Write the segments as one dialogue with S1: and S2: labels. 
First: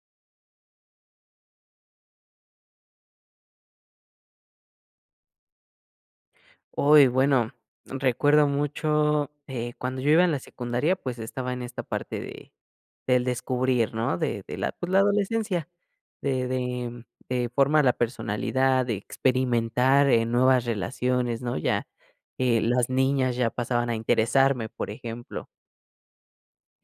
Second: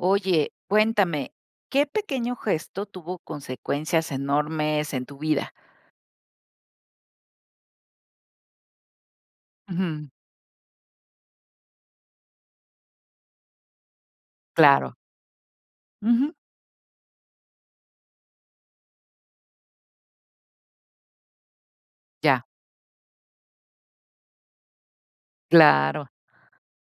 S1: Oye, cuéntame, ¿qué pequeño gesto tuvo consecuencias enormes en tu vida?
S2: Uy, bueno recuerdo mucho, eh, cuando
S1: Ujú.
S2: yo iba en la secundaria pues estaba en esta parte de del descubrir, ¿no? De de la, pues,
S1: Claro.
S2: la adolescencia,
S1: Ujú.
S2: de de de formar la personalidad, de experimentar, eh, nuevas relaciones, ¿no? Ya,
S1: Ya.
S2: eh, las niñas ya pasaban a interesarme, por ejemplo.
S1: Claro.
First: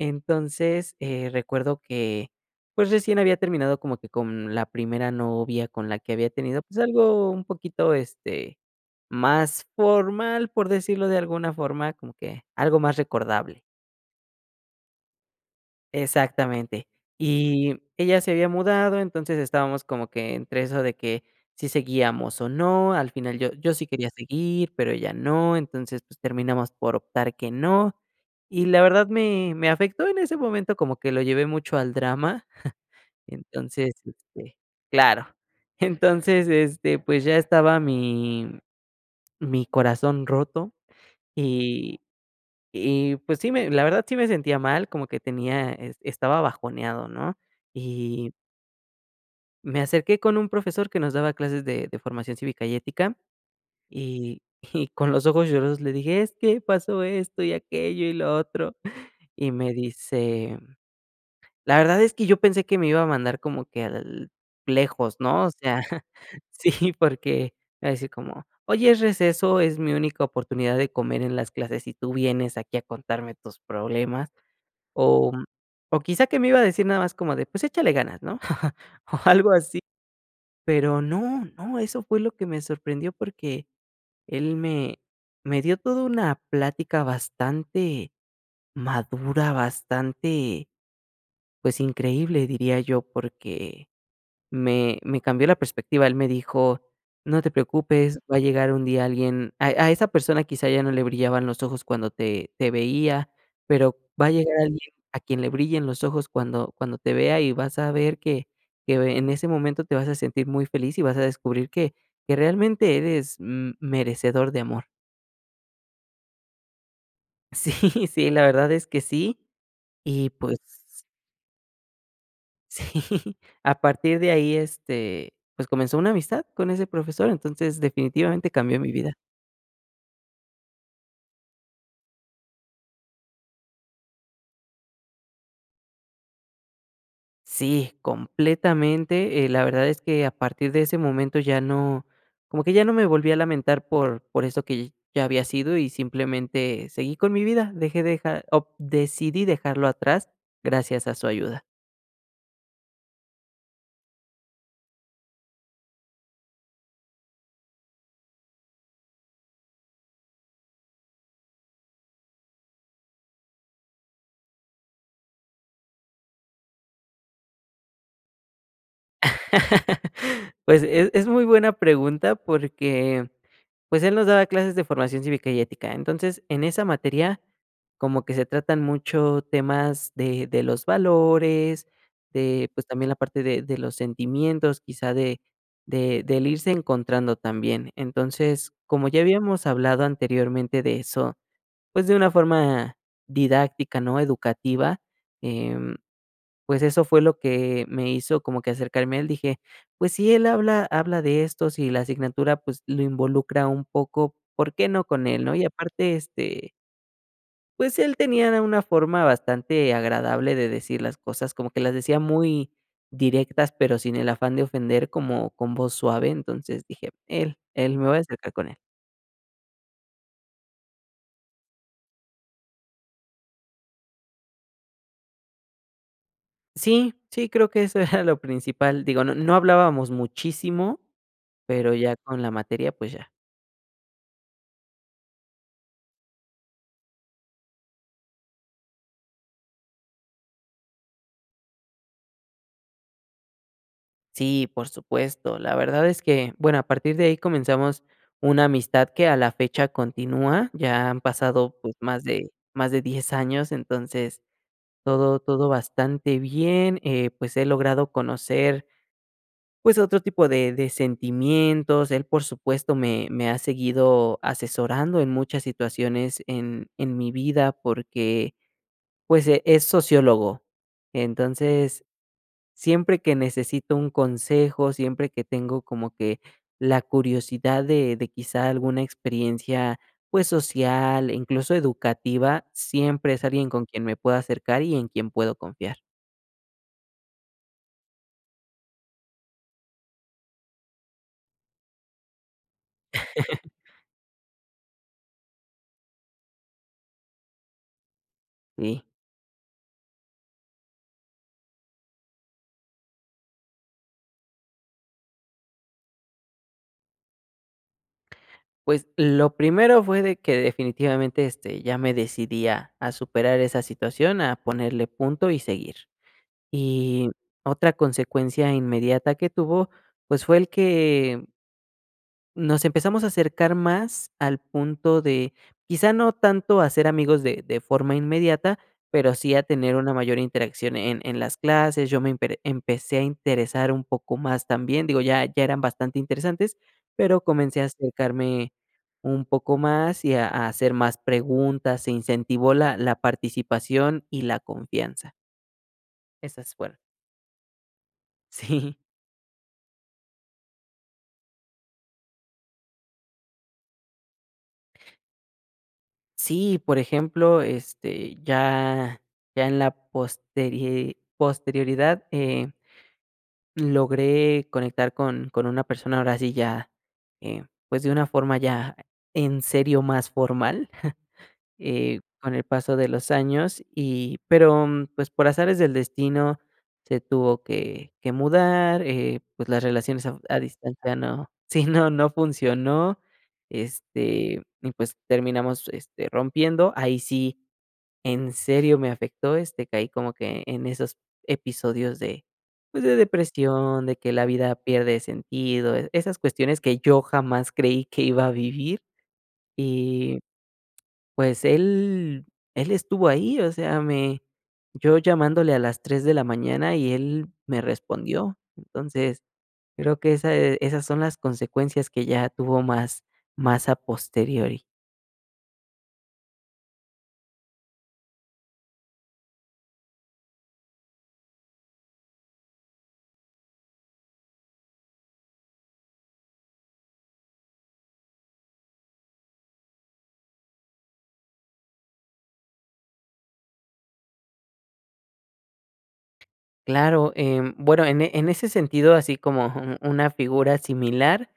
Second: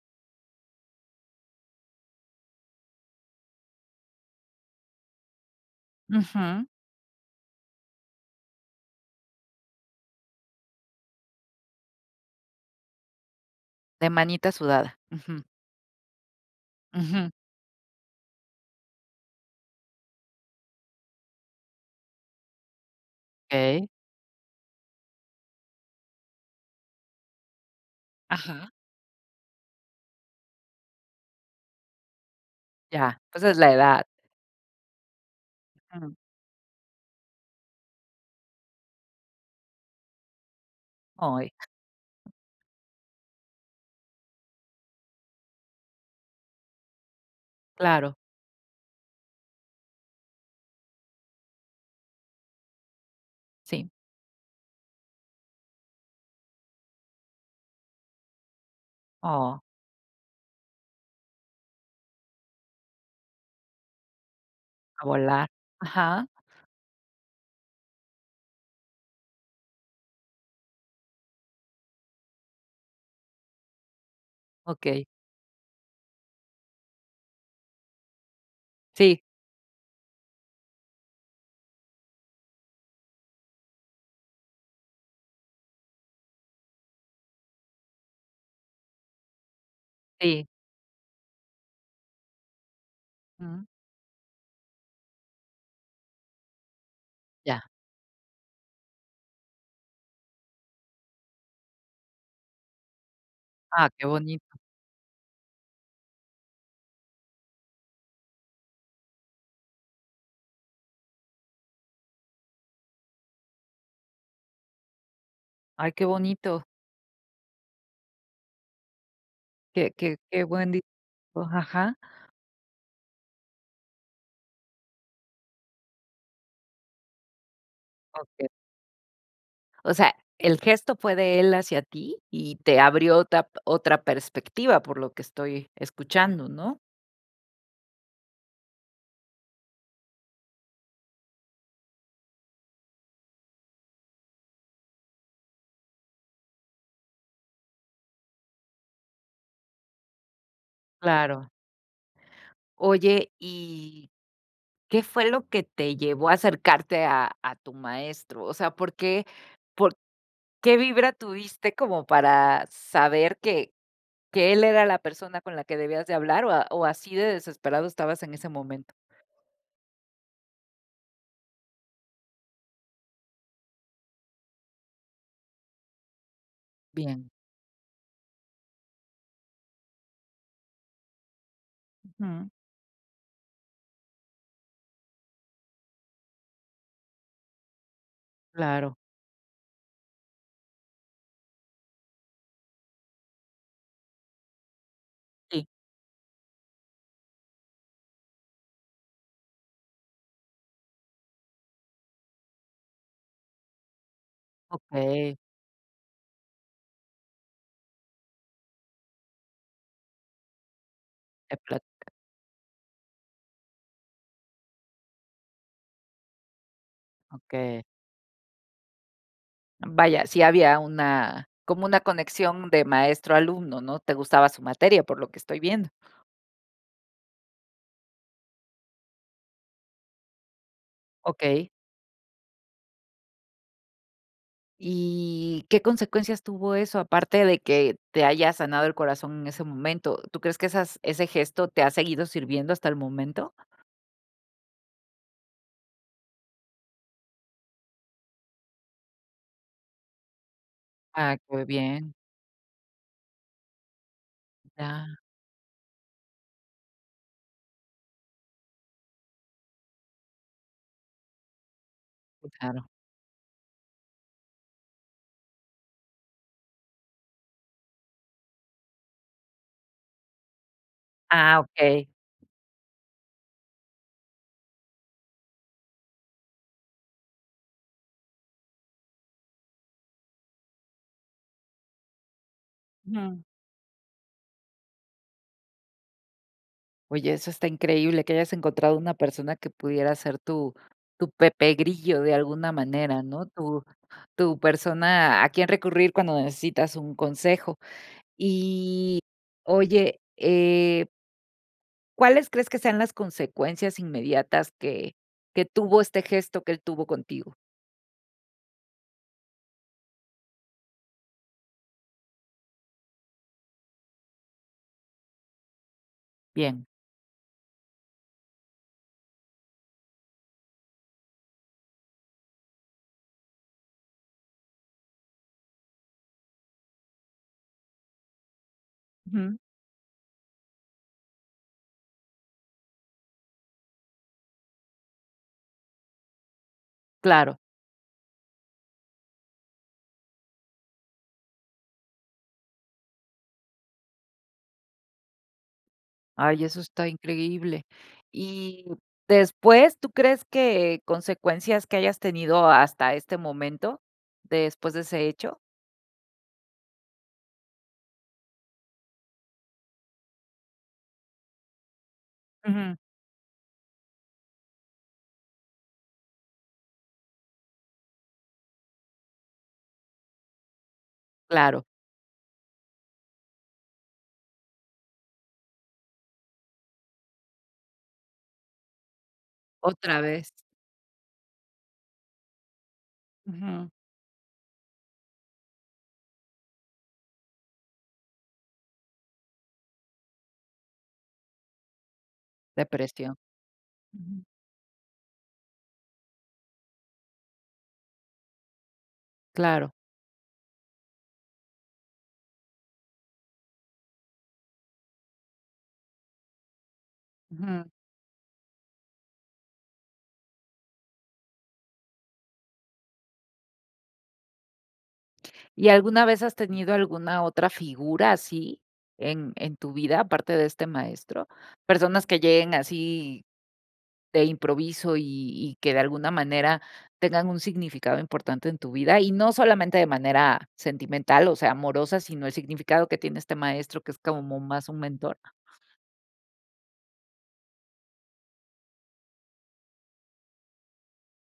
S2: Entonces, eh, recuerdo que, pues recién había terminado como que con la primera novia con la que había tenido,
S1: Ujú.
S2: pues algo un poquito, este, más formal, por decirlo de alguna forma, como que, algo más recordable.
S1: De manita sudada, ujú.
S2: Exactamente.
S1: Ujú.
S2: Y ella se había mudado, entonces estábamos como que entre eso de que, si seguíamos o no, al final yo yo sí
S1: Okey.
S2: quería seguir, pero ella no, entonces, pues, terminamos por optar que no. Y
S1: Ajá.
S2: la verdad me me afectó en ese momento como que lo llevé mucho al drama,
S1: Ya, pues es la
S2: entonces,
S1: edad.
S2: este claro,
S1: Claro.
S2: entonces, este, pues ya estaba mi mi corazón roto
S1: Ay.
S2: y y pues sí, me la verdad sí me sentía mal, como que tenía e estaba bajoneado ¿no?
S1: Claro.
S2: Y me acerqué con un profesor que nos daba clases de de formación cívica y ética,
S1: Sí.
S2: y y con los ojos lloros le dije: "Es que pasó esto y aquello, y lo otro", y
S1: Oh.
S2: me dice: "La verdad es que yo pensé que me iba a mandar como que al
S1: A
S2: lejos, ¿no?
S1: volar.
S2: O sea,
S1: Ajá.
S2: sí, porque me iba a decir como: "Oye, es receso, es mi única oportunidad de comer en las clases y tú vienes aquí, a contarme tus problemas".
S1: Okey.
S2: O o quizá que me iba a decir nada más como de: "Pues échale ganas", ¿no?, o
S1: Sí.
S2: algo así. Pero no, no, eso fue lo que me sorprendió, porque él me me dio toda una plática bastante madura,
S1: Sí.
S2: bastante, pues, increíble, diría yo,
S1: Ujú.
S2: porque me me cambió la perspectiva. Él me dijo: "No te
S1: Ya.
S2: preocupes, va a llegar un día alguien a a esa persona quizá ya no le brillaban los ojos cuando te te veía,
S1: Ah,
S2: pero
S1: qué
S2: va a llegar
S1: bonito.
S2: alguien a quien le brillen los ojos cuando cuando te vea y vas a ver que que ve en ese momento te vas a sentir muy feliz y vas a descubrir que que realmente eres, mm, merecedor de amor".
S1: Ay, qué bonito.
S2: Sí. Sí, la verdad es que sí.
S1: Qué qué
S2: Y
S1: qué
S2: pues
S1: buen di o ajá.
S2: Sí. A partir de ahí, este, pues, comenzó una amistad con ese profesor. Entonces,
S1: Okey.
S2: definitivamente cambió mi vida.
S1: O sea, el gesto fue de él hacia ti y te abrió otra p otra perspectiva, por lo que estoy escuchando, ¿no?
S2: Sí, completamente. Eh, la verdad es que a partir de ese momento ya no como que ya no me volví a lamentar por por eso que ya había sido y, simplemente, seguí con mi vida. Dejé dejar o decidí dejarlo atrás gracias a su
S1: Claro.
S2: ayuda.
S1: Oye, y, ¿qué fue lo que te llevó a acercarte a a tu maestro? O sea, ¿por qué? ¿Por qué vibra tuviste como para saber que que él era la persona con la que debías de hablar o a o así de desesperado estabas en ese momento?
S2: Pues, es es muy buena pregunta porque, pues, él nos daba clases de Formación Cívica y Ética. Entonces, en esa
S1: Bien.
S2: materia, como que se tratan mucho temas de de los valores,
S1: Ujú.
S2: de, pues, también la parte de de los sentimientos, quizá de de del irse encontrando también. Entonces,
S1: Claro.
S2: como ya habíamos hablado anteriormente de eso, pues, de una forma didáctica, ¿no?, educativa,
S1: Sí.
S2: em, pues, eso fue lo que me hizo como que acercarme a él. Dije, pues, si él habla habla de estos, y la asignatura, pues, lo involucra un poco, ¿por qué no con
S1: Okey.
S2: él? ¿No? Y aparte, este pues, él tenía de una forma bastante agradable de decir las cosas,
S1: Te
S2: como que
S1: pla
S2: las decía muy directas, pero sin el afán de ofender, como con voz suave, entonces, dije, él,
S1: Okey.
S2: él me voy a acercar con él.
S1: Vaya, sí había una como una conexión de maestro a alumno, ¿no? Te gustaba su materia, por lo que estoy viendo.
S2: Sí, sí, creo que eso era lo principal, digo, no no hablábamos muchísimo,
S1: Okey.
S2: pero ya con la materia, pues ya.
S1: ¿Y qué consecuencias tuvo eso aparte de que te haya sanado el corazón en ese momento? ¿Tú crees que esas ese gesto te ha seguido sirviendo hasta el momento?
S2: Sí, por supuesto. La verdad es que, bueno, a partir de ahí comenzamos una amistad que a la fecha continúa, ya han
S1: Ah, qué
S2: pasado, pues,
S1: bien.
S2: más de más de 10 años, entonces
S1: Ah.
S2: todo todo bastante bien. Eh, pues he logrado conocer pues, otro tipo de de sentimientos. Él, por
S1: Claro.
S2: supuesto, me me ha seguido asesorando en muchas situaciones en en mi vida porque, pues e es sociólogo.
S1: Ah,
S2: Entonces,
S1: okey.
S2: siempre que necesito un consejo, siempre que tengo como que la curiosidad de de quizá alguna experiencia, pues social, e incluso educativa, siempre
S1: Ujú.
S2: es alguien con quien me puedo acercar y en quien puedo confiar.
S1: Oye, eso está increíble que hayas encontrado una persona que pudiera ser tu tu Pepe Grillo de alguna manera, ¿no? Tu tu persona a quien recurrir cuando necesitas un consejo.
S2: Sí.
S1: Y, oye, eh ¿Cuáles crees que sean las consecuencias inmediatas que que tuvo este gesto que él tuvo contigo?
S2: Pues, lo primero fue de que definitivamente, este, ya me decidí a a superar esa situación, a ponerle punto y seguir.
S1: Bien.
S2: Y otra consecuencia inmediata que tuvo, pues fue el que nos empezamos a acercar más al punto de, quizá no tanto a ser amigos de de forma inmediata, pero sí
S1: Ujú.
S2: a tener una mayor interacción en en las clases. Yo me empere empecé a interesar un poco más también, digo ya ya eran bastante interesantes, pero
S1: Claro.
S2: comencé a acercarme un poco más y a a hacer más preguntas, se incentivó la la participación y la confianza.
S1: Ay,
S2: Esas
S1: eso
S2: fueron.
S1: está increíble. Y
S2: Sí.
S1: después, ¿tú crees que consecuencias que hayas tenido hasta este momento después de ese hecho?
S2: Sí, por ejemplo, este, ya ya en la posteri posterioridad, eh
S1: Ujú.
S2: logré conectar con con una persona ahora sí ya, eh, pues, de una forma ya en serio, más formal,
S1: Claro.
S2: eh, con el paso de los años. Y pero, pues, por azares del destino, se tuvo que que mudar, eh, pues, las
S1: Otra
S2: relaciones a fu
S1: vez.
S2: a distancia no sí, no, no funcionó,
S1: Ujú.
S2: este, y, pues, terminamos, este, rompiendo. Ahí sí, en serio, me afectó, este, caí como que en esos episodios de, pues, de
S1: Depresión.
S2: depresión, de que
S1: Ujú.
S2: la vida pierde sentido, e esas cuestiones que yo jamás creí que iba a vivir
S1: Claro.
S2: y, pues, él él estuvo ahí, o sea, me yo llamándole a las 3 de la mañana y él me
S1: Ujú.
S2: respondió. Entonces, creo que ese esas son las consecuencias que ya tuvo más más a posteriori.
S1: ¿Y alguna vez has tenido alguna otra figura así en en tu vida, aparte de este maestro? Personas que lleguen así de improviso y y que de alguna manera, tengan un significado importante en tu vida y no solamente, de manera sentimental, o sea, amorosa, sino el significado que tiene este maestro, que es como más un mentor.
S2: Claro, em, bueno en en ese sentido así como un una figura similar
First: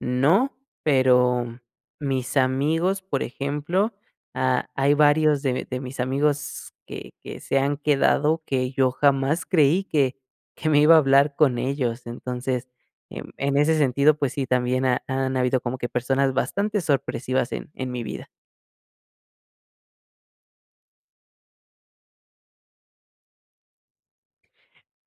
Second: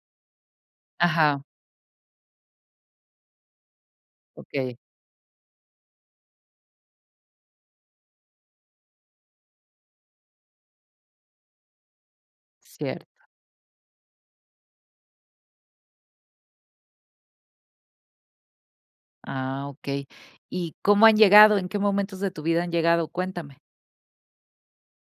S2: no,
S1: Ajá.
S2: pero mis amigos, por ejemplo, ha
S1: Okey.
S2: hay varios de de mis amigos que que se han quedado, que yo jamás creí que que me iba a hablar con ellos. Entonces,
S1: Cierto.
S2: em, en ese sentido, pues sí, también ha han habido como que personas bastante sorpresivas en en mi vida.
S1: Ah, okey. ¿Y cómo han llegado? ¿En qué momentos de tu vida han llegado? Cuéntame.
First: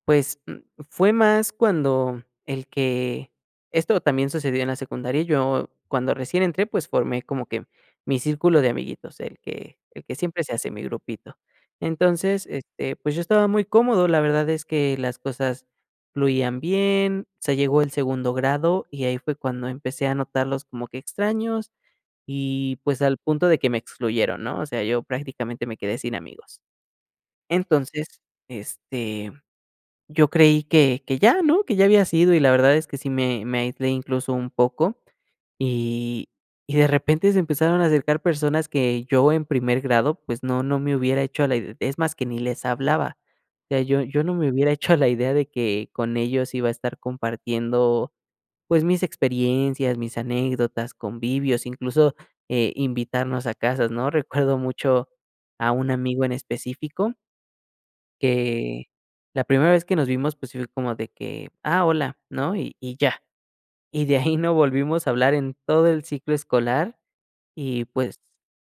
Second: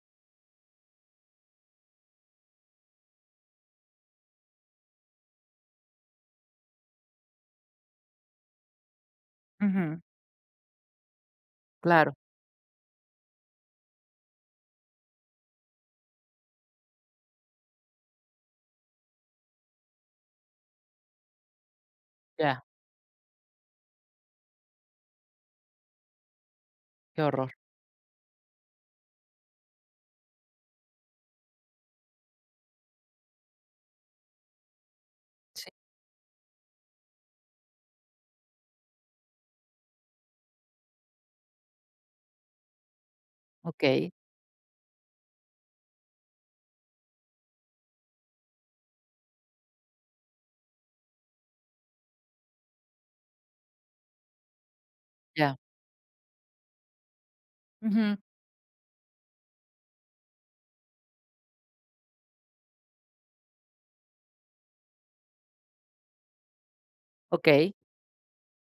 S2: Pues, mm, fue más cuando el que esto también sucedió en la secundaria, yo cuando recién entré, pues, formé como que mi círculo de amiguitos, el que
S1: Ujú.
S2: el que siempre se hace, mi grupito.
S1: Claro.
S2: Entonces, este, pues yo estaba muy cómodo, la verdad es que las cosas fluían bien, se llegó el segundo grado y ahí fue cuando empecé a notarlos como que extraños
S1: Ya.
S2: y, pues, al punto de que me excluyeron ¿no?, o sea, yo prácticamente me quedé sin amigos.
S1: Qué horror.
S2: Entonces, este, yo creí que que ya ¿no? Que ya había sido, y la verdad es que sí me me aislé, incluso, un poco
S1: Sí.
S2: y y de repente se empezaron a acercar personas que yo en primer grado pues no no me hubiera hecho a la ide es más, que ni les hablaba. O sea, yo
S1: Okey.
S2: yo no me hubiera hecho la idea de que con ellos iba a estar compartiendo, pues mis experiencias, mis anécdotas, convivios, incluso eh, invitarnos a casas, ¿no? Recuerdo mucho
S1: Ya.
S2: a un amigo en específico
S1: Ujú.
S2: que la primera vez que nos vimos, pues, si fue como de que: "Ah, hola", ¿no?, y y ya. Y de ahí no volvimos a hablar en todo el ciclo escolar
S1: Okey.
S2: y, pues,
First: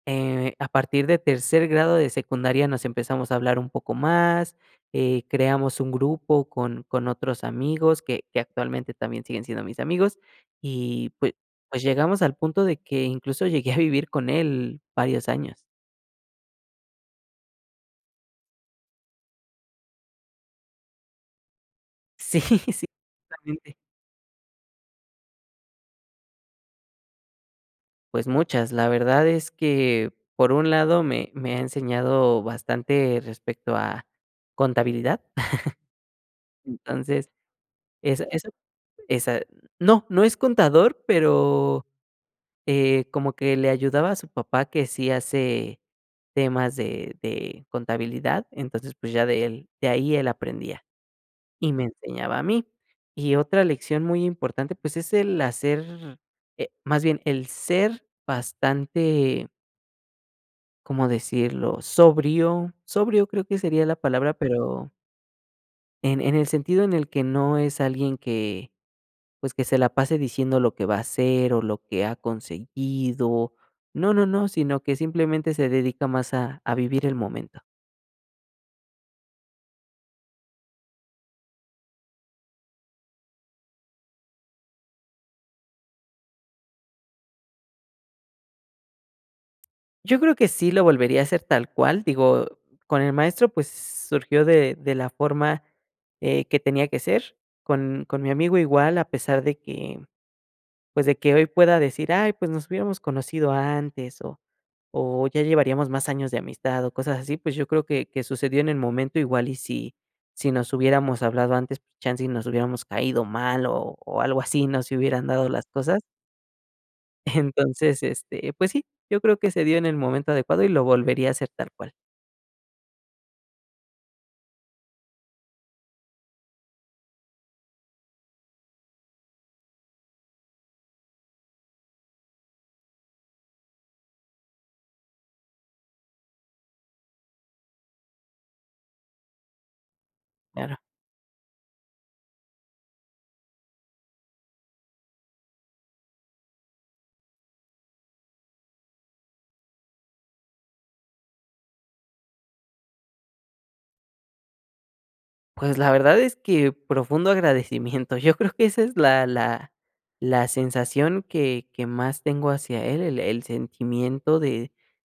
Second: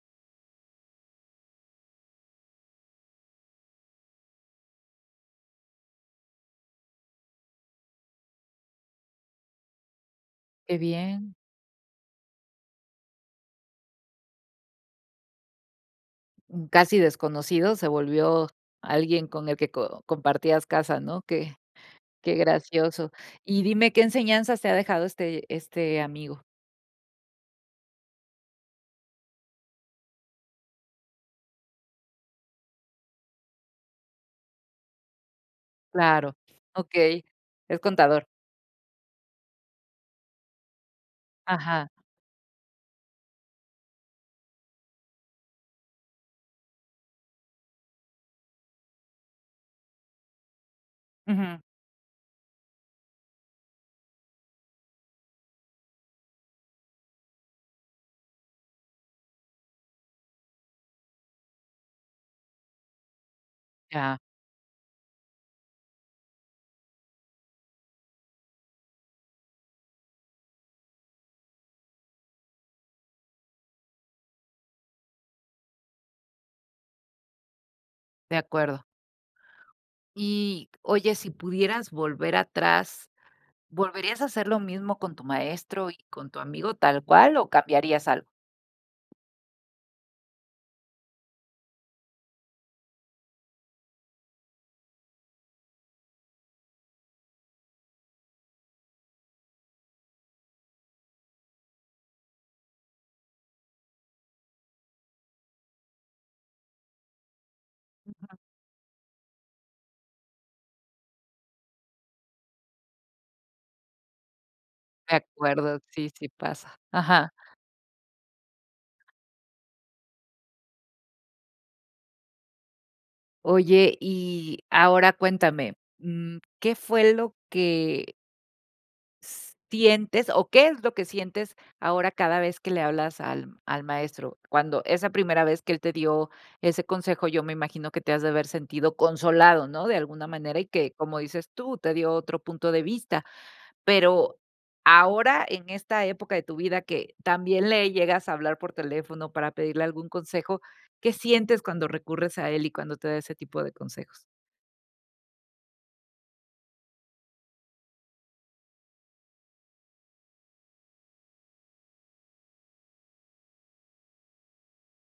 S2: eh, a partir de tercer grado de secundaria nos empezamos a hablar un poco más, eh, creamos un grupo con con otros amigos que que actualmente también siguen siendo mis amigos
S1: Qué
S2: y
S1: bien.
S2: pue pues llegamos al punto de que incluso llegué a vivir con él varios años.
S1: Un casi desconocido se volvió alguien con el que co compartías casa, ¿no? Qué qué
S2: Sí, sí,
S1: gracioso. Y
S2: exactamente.
S1: dime, ¿qué enseñanzas te ha dejado este este amigo?
S2: Pues muchas, la verdad es que por un lado me me ha enseñado bastante respecto a contabilidad.
S1: Claro. Okey.
S2: Entonces,
S1: Es
S2: es
S1: contador.
S2: eso esa no, no es contador, pero,
S1: Ajá.
S2: eh, como que le ayudaba a su papá que sí hace temas de de contabilidad entonces, pues, ya de él de ahí él aprendía
S1: Ujú.
S2: y me enseñaba a mí. Y otra lección muy importante, pues, es el hacer, eh, más bien, el ser bastante ¿Cómo decirlo? Sobrio. Sobrio creo que sería la
S1: Ya.
S2: palabra, pero en en el sentido en el que no es alguien que, pues, que se la pase diciendo lo que va a hacer o lo que ha conseguido, no, no, no, sino que simplemente se dedica más a a vivir el momento.
S1: De acuerdo. Y, oye, si pudieras volver atrás, ¿volverías a hacer lo mismo con tu maestro y con tu amigo tal cual o cambiarías algo?
S2: Yo creo que sí lo volvería a hacer tal cual, digo, con el maestro, pues, surgió de de la forma, eh, que tenía que ser, con con mi amigo igual, a pesar de que, pues, de que hoy pueda decir: "Ay, pues, nos hubiéramos conocido antes o o ya llevaríamos más años de amistad", o cosas así, pues, yo creo que que
S1: [unintelligible]
S2: sucedió en el momento, igual y si si nos hubiéramos hablado antes, pues, chance y nos hubiéramos caído mal o o algo así, no se
S1: De
S2: hubieran dado las
S1: acuerdo,
S2: cosas.
S1: sí, si pasa. Ajá.
S2: Entonces, este, pues, sí, yo creo que se dio en el momento adecuado y lo volvería a hacer tal cual.
S1: Oye, y ahora cuéntame. Mm, ¿qué fue lo que? ¿s sientes o qué es lo que sientes ahora cada vez que le hablas al al maestro? Cuando esa primera vez que él te dio ese consejo, yo me imagino que te has de haber sentido consolado, ¿no?, de alguna manera, y
S2: Claro.
S1: que, como dices tú, te dio otro punto de vista. Pero ahora, en esta época de tu vida, que también le llegas a hablar por teléfono para pedirle algún consejo, ¿qué sientes cuando recurres a él y cuando te da ese tipo de consejos?
S2: Pues, la verdad es que profundo agradecimiento. Yo creo que esa es la la la sensación que que más tengo hacia él. El el sentimiento de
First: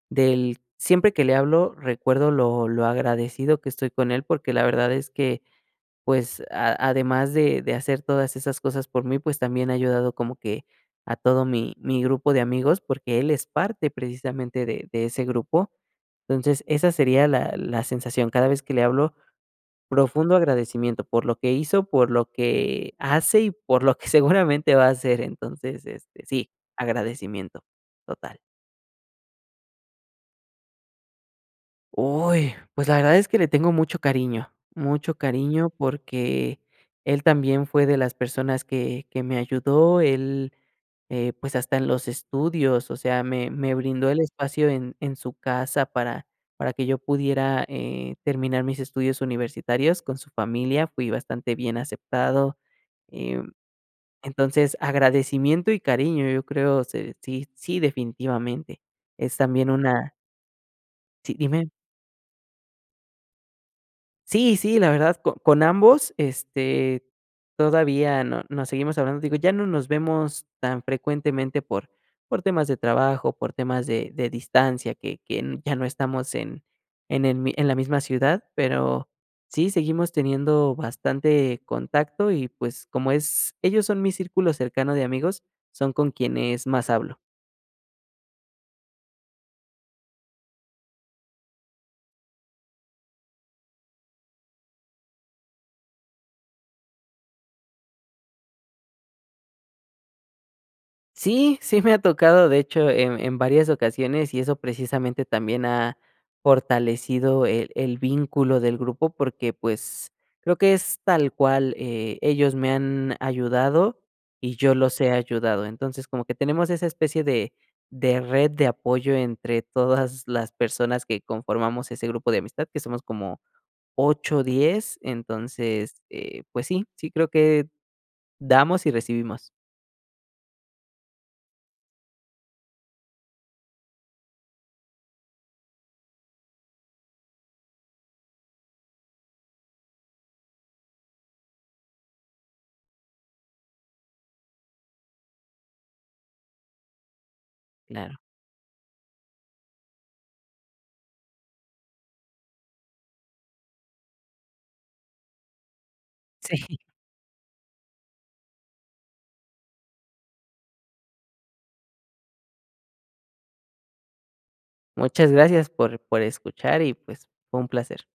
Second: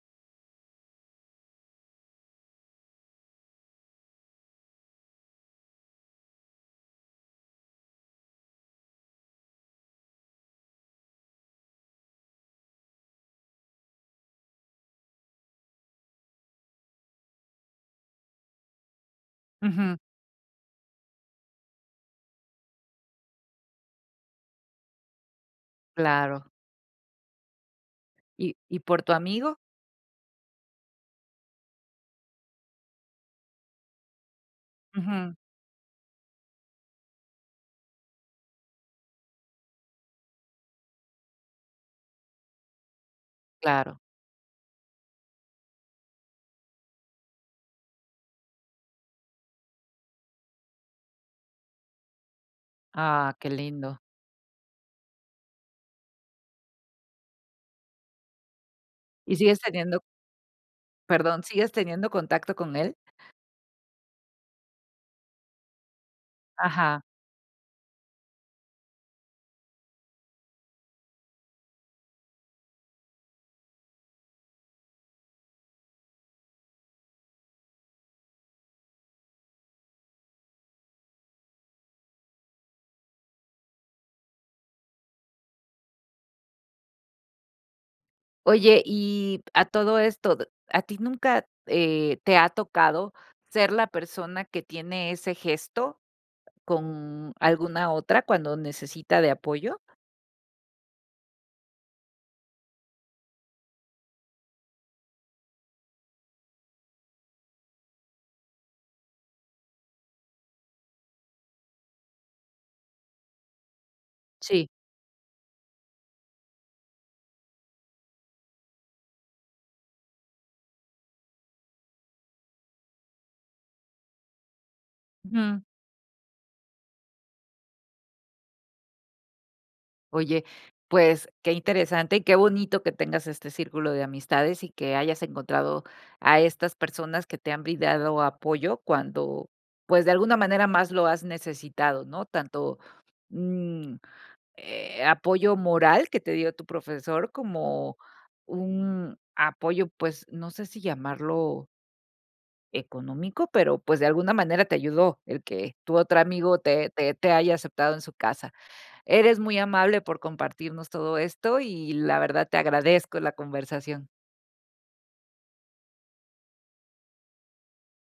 S2: del siempre que le hablo, recuerdo lo lo agradecido que estoy con él, porque la verdad es que, pues, a además de de hacer todas esas cosas por mí, pues, también ha ayudado como que a todo mi mi grupo de amigos, porque él es parte precisamente de de ese grupo. Entonces, esa sería la la sensación. Cada vez que le hablo,
S1: Ujú.
S2: profundo agradecimiento por lo que hizo, por lo que hace y por lo que seguramente va a hacer. Entonces, este
S1: Claro.
S2: sí, agradecimiento. Total.
S1: ¿Y y por tu amigo?
S2: Uy, pues la verdad es que le tengo mucho cariño. Mucho
S1: Ujú.
S2: cariño porque él también fue de las personas que que me ayudó. Él, eh, pues hasta en los estudios, o sea, me me
S1: Claro.
S2: brindó el espacio en en su casa para para que yo pudiera, eh, terminar mis estudios universitarios con su familia. Fui bastante bien aceptado.
S1: Ah, qué
S2: Em,
S1: lindo.
S2: entonces, agradecimiento y cariño, yo creo, se sí sí definitivamente. Es
S1: ¿Y sigues
S2: también
S1: teniendo?
S2: una Sí,
S1: Perdón.
S2: dime.
S1: ¿Sigues teniendo contacto con él?
S2: Sí, sí, la verdad co con ambos,
S1: Ajá.
S2: este, todavía no nos seguimos hablando, digo, ya no nos vemos tan frecuentemente por por temas de trabajo, por temas de de distancia que que ya no estamos en en el mi en la misma ciudad, pero sí, seguimos teniendo bastante contacto y, pues, como es ellos son mi círculo cercano de amigos, son con quienes más hablo.
S1: Oye y, a todo esto, ¿a ti nunca, eh, te ha tocado ser la persona que tiene ese gesto con alguna otra cuando necesita de apoyo?
S2: Sí, sí me ha tocado, de hecho, en en varias ocasiones y eso precisamente también ha fortalecido el el vínculo del grupo porque, pues, creo que es tal cual, eh, ellos me han ayudado y
S1: Sí.
S2: yo los he ayudado. Entonces como que tenemos esa especie de de red de apoyo entre todas las personas que conformamos ese grupo de amistad que somos como 8, 10.
S1: Ujú.
S2: Entonces, eh, pues sí, sí creo que damos y recibimos.
S1: Oye, pues, qué interesante y qué bonito que tengas este círculo de amistades y que hayas encontrado a estas personas que te han brindado apoyo cuando, pues, de alguna manera más lo has necesitado, ¿no? Tanto, mm, eh, apoyo moral que te dio tu profesor, como
S2: Claro.
S1: un apoyo, pues, no sé si llamarlo económico, pero, pues, de alguna manera te ayudó el que tu otro amigo
S2: Sí.
S1: te te te haya aceptado en su casa. Eres muy amable por compartirnos todo esto y, la verdad, te agradezco la conversación.
S2: Muchas gracias por por escuchar y, pues, fue un placer.